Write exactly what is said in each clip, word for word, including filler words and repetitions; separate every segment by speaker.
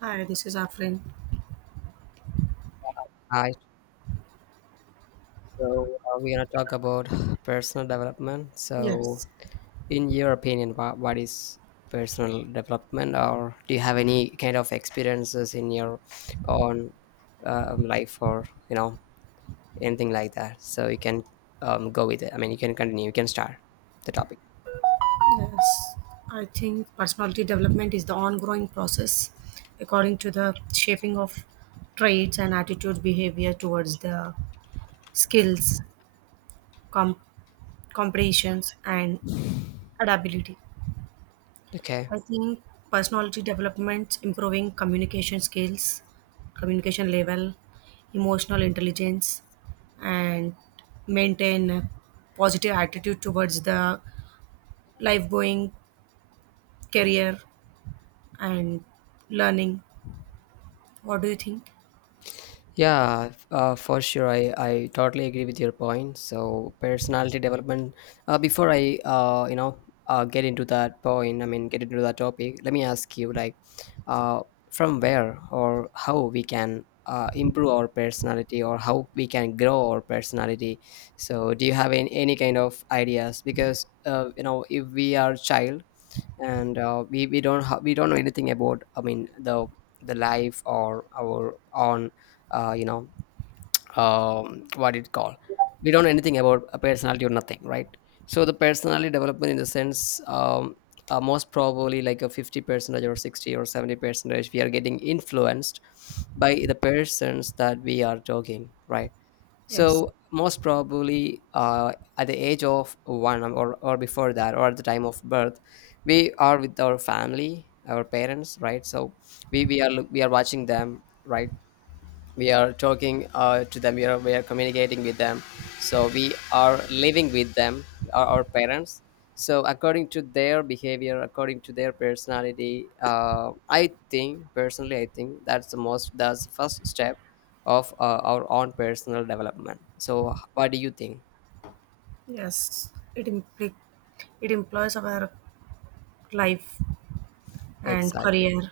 Speaker 1: Hi, this is Afrin.
Speaker 2: Hi. So uh, we're gonna talk about personal development. So,
Speaker 1: Yes,
Speaker 2: in your opinion, what, what is personal development, or do you have any kind of experiences in your own um, life, or you know anything like that? So you can um, go with it. I mean, you can continue. You can start the topic.
Speaker 1: yes. I think personality development is the ongoing process according to the shaping of traits and attitude behavior towards the skills, com- comprehensions, and adaptability.
Speaker 2: Okay.
Speaker 1: I think personality development improving communication skills, communication level, emotional intelligence, and maintain a positive attitude towards the life going career and learning. What do you think?
Speaker 2: Yeah, f- uh, for sure. I, I totally agree with your point. So personality development. Uh, before I uh, you know uh, get into that point, I mean get into that topic. Let me ask you like, uh, from where or how we can uh, improve our personality or how we can grow our personality. So do you have any, any kind of ideas? Because uh, you know if we are child and uh, we we don't ha- we don't know anything about I mean the the life or our own uh, you know um, what it called, we don't know anything about a personality or nothing, right? So the personality development in the sense, um, uh, most probably like a fifty percentage or sixty or seventy percentage we are getting influenced by the persons that we are talking, right?
Speaker 1: Yes,
Speaker 2: So most probably uh, at the age of one or, or before that or at the time of birth, we are with our family, our parents, right? So we, we are look- we are watching them, right? We are talking uh, to them, we are, we are communicating with them, so we are living with them, our, our parents. So according to their behavior, according to their personality, uh, I think personally, I think that's the most, that's the first step of uh, our own personal development. So what do you think?
Speaker 1: yes, it impl- it employs our life and
Speaker 2: Exactly.
Speaker 1: career.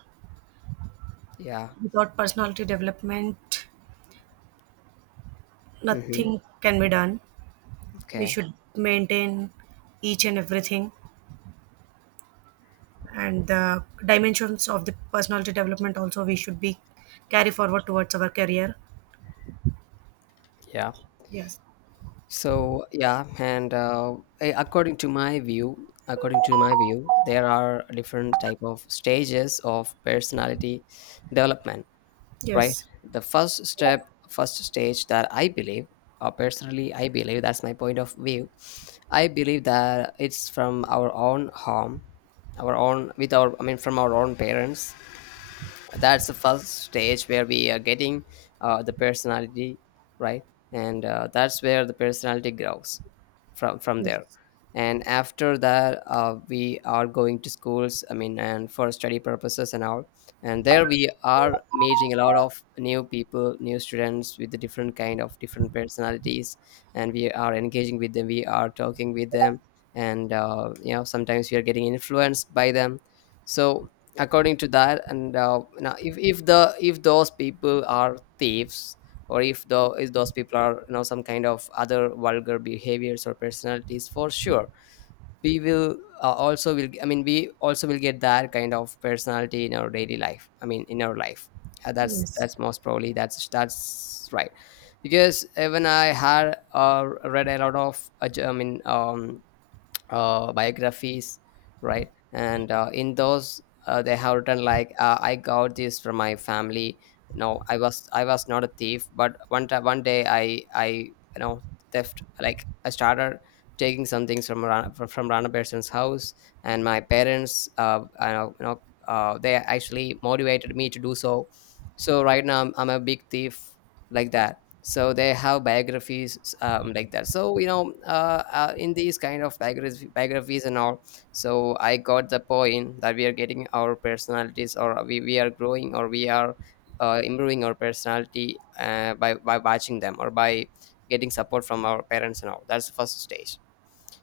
Speaker 2: Yeah.
Speaker 1: Without personality development,
Speaker 2: Hmm.
Speaker 1: nothing can be done. We
Speaker 2: Okay.
Speaker 1: should maintain each and everything, and the dimensions of the personality development also we should be carry forward towards our career.
Speaker 2: Yeah.
Speaker 1: Yes,
Speaker 2: So yeah, and uh, a- according to my view, according to my view, there are different type of stages of personality development, right?
Speaker 1: yes,
Speaker 2: The first step, first stage that I believe, or personally I believe, that's my point of view. I believe that it's from our own home, our own with our, I mean, from our own parents, that's the first stage where we are getting uh, the personality, right? And uh, that's where the personality grows from from there. And after that, uh, we are going to schools, I mean, and for study purposes and all, and there we are meeting a lot of new people, new students with the different kind of different personalities, and we are engaging with them, we are talking with them, and uh, you know sometimes we are getting influenced by them. So according to that, and uh, now if, if the if those people are thieves, or if the if those people are, you know some kind of other vulgar behaviors or personalities, for sure we will uh, also will I mean, we also will get that kind of personality in our daily life, I mean in our life. uh, that's
Speaker 1: yes,
Speaker 2: that's most probably, that's that's right. Because even I had uh, read a lot of uh, j- I mean, um, uh, biographies, right? And uh, in those, uh, they have written like, uh, "I got this from my family. No, I was I was not a thief, but one time one day I I you know theft, like, I started taking some things from Rana, from, from Rana person's house, and my parents, uh, I know, you know, uh, they actually motivated me to do so. So right now I'm, I'm a big thief, like that." So they have biographies um, like that. So you know uh, uh, in these kind of biography, biographies and all, so I got the point that we are getting our personalities, or we, we are growing, or we are uh, improving our personality uh, by by watching them or by getting support from our parents and all. That's the first stage.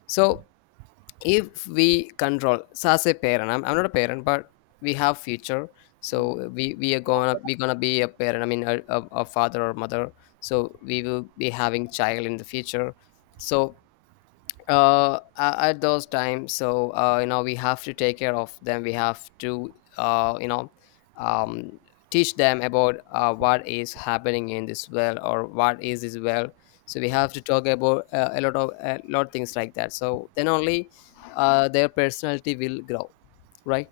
Speaker 2: So if we control, so as a parent, I'm, I'm not a parent, but we have future. So we we are gonna we gonna be a parent, I mean, a, a, a father or mother. So we will be having child in the future. So uh a- at those times, so uh you know we have to take care of them, we have to uh you know um teach them about uh, what is happening in this well, or what is this well. So we have to talk about uh, a lot of a lot of things like that. So then only uh their personality will grow, right?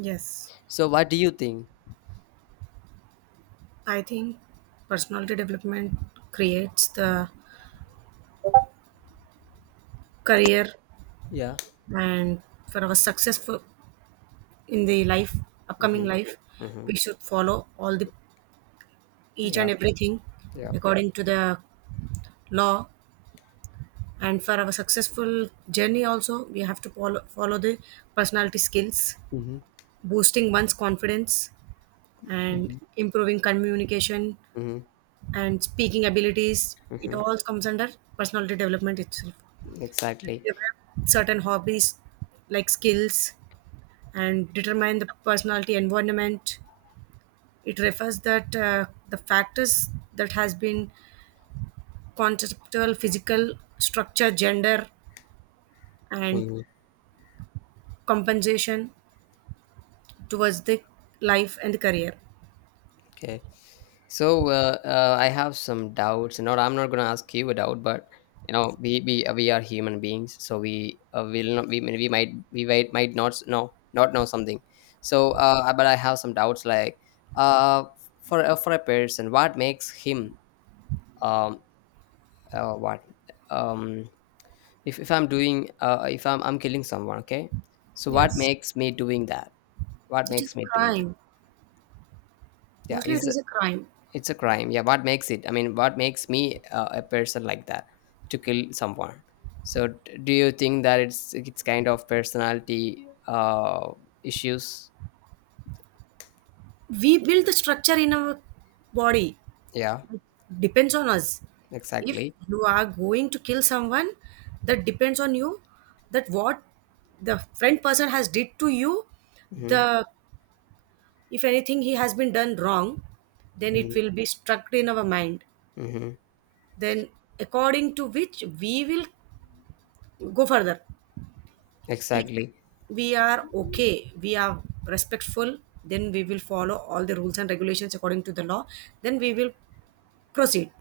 Speaker 1: yes.
Speaker 2: So what do you think?
Speaker 1: I think personality development creates the career,
Speaker 2: Yeah.
Speaker 1: and for our successful in the life, upcoming
Speaker 2: Mm-hmm.
Speaker 1: life,
Speaker 2: Mm-hmm.
Speaker 1: we should follow all the each
Speaker 2: Yeah.
Speaker 1: and everything
Speaker 2: Yeah.
Speaker 1: according to the law. And for our successful journey also we have to follow, follow the personality skills,
Speaker 2: Mm-hmm.
Speaker 1: boosting one's confidence and
Speaker 2: Mm-hmm.
Speaker 1: improving communication
Speaker 2: Mm-hmm.
Speaker 1: and speaking abilities. It
Speaker 2: Mm-hmm.
Speaker 1: all comes under personality development itself.
Speaker 2: Exactly.
Speaker 1: Develop certain hobbies like skills and determine the personality environment. It refers that uh, the factors that has been conceptual, physical structure, gender, and
Speaker 2: Mhm.
Speaker 1: compensation towards the life and the career.
Speaker 2: Okay. So uh, uh, I have some doubts. Not I'm not going to ask you a doubt, but you know we we, uh, we are human beings, so we uh, will not we, we might we might might not s- know, not know something. So uh, uh, but I have some doubts like uh for uh, for a person, what makes him um uh, what um if, if I'm doing uh uh, if I'm I'm killing someone, okay. So what
Speaker 1: Yes,
Speaker 2: makes me doing that? What
Speaker 1: it
Speaker 2: makes
Speaker 1: is a
Speaker 2: me doing that?
Speaker 1: crime.
Speaker 2: Yeah,
Speaker 1: Mostly, it
Speaker 2: is.
Speaker 1: is a crime.
Speaker 2: It's a crime. Yeah, what makes it? I mean, what makes me uh, a person like that to kill someone? So, d- do you think that it's it's kind of personality uh, issues?
Speaker 1: We build the structure in our body.
Speaker 2: Yeah,
Speaker 1: Depends on us. If
Speaker 2: exactly.
Speaker 1: you are going to kill someone, that depends on you. That what the friend person has did to you,
Speaker 2: Hmm.
Speaker 1: the if anything he has been done wrong, then it
Speaker 2: Hmm.
Speaker 1: will be struck in our mind.
Speaker 2: Hmm.
Speaker 1: Then according to which we will go further. If
Speaker 2: Exactly.
Speaker 1: we are okay, we are respectful, then we will follow all the rules and regulations according to the law. Then we will proceed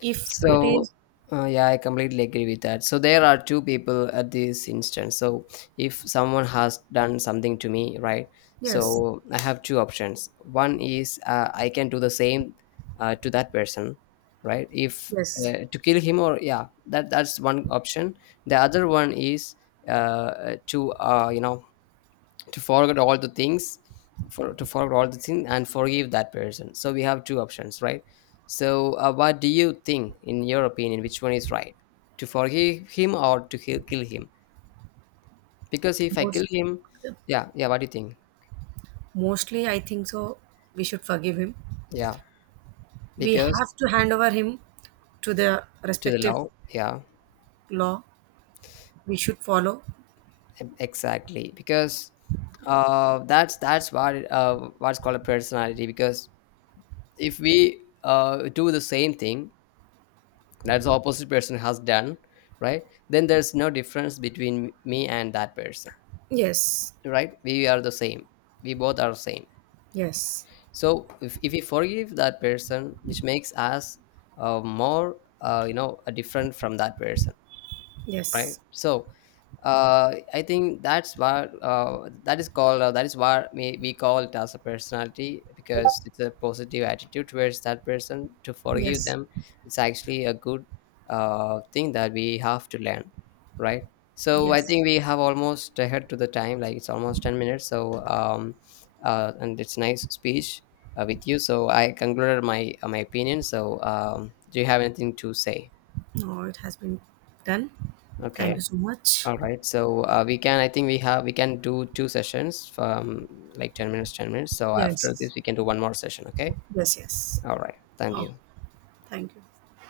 Speaker 1: if it
Speaker 2: So,
Speaker 1: is
Speaker 2: uh, yeah, I completely agree with that. So there are two people at this instance. So if someone has done something to me, right?
Speaker 1: yes,
Speaker 2: So I have two options. One is uh, I can do the same uh, to that person, right? If
Speaker 1: yes.
Speaker 2: uh, to kill him, or yeah, that that's one option. The other one is uh, to uh, you know to forget all the things, for to forget all the things and forgive that person. So we have two options, right? So uh, what do you think, in your opinion, which one is right, to forgive him or to kill, kill him? Because if I kill
Speaker 1: most
Speaker 2: him, yeah. Yeah, what do you think?
Speaker 1: Mostly I think so, we should forgive him.
Speaker 2: Yeah,
Speaker 1: We
Speaker 2: because
Speaker 1: have to hand over him to the
Speaker 2: to the
Speaker 1: respective
Speaker 2: law. Yeah.
Speaker 1: law. We should follow
Speaker 2: E- exactly, because uh that's that's what uh what's called a personality. Because if we uh do the same thing that's the opposite person has done, right, then there's no difference between me and that person,
Speaker 1: yes.
Speaker 2: right? We are the same, we both are same.
Speaker 1: Yes,
Speaker 2: So if, if we forgive that person, which makes us uh, more uh, you know uh, different from that person, right?
Speaker 1: yes,
Speaker 2: So uh, I think that's what, uh, that is called. Uh, that is what we, we call it as a personality, because it's a positive attitude towards that person to forgive
Speaker 1: yes,
Speaker 2: them. It's actually a good uh, thing that we have to learn, right? So I
Speaker 1: yes.
Speaker 2: think we have almost ahead to the time. Like it's almost ten minutes. So um, uh, and it's nice speech uh, with you. So I concluded my uh, my opinion. So um, do you have anything to say?
Speaker 1: No, it has been done. Thank you
Speaker 2: Okay.
Speaker 1: so much.
Speaker 2: All right. So uh, we can, I think we have, we can do two sessions, from like ten minutes, ten minutes. So after
Speaker 1: Yes,
Speaker 2: this, we can do one more session. Okay.
Speaker 1: yes, yes.
Speaker 2: All right. Thank
Speaker 1: Oh,
Speaker 2: you.
Speaker 1: thank you.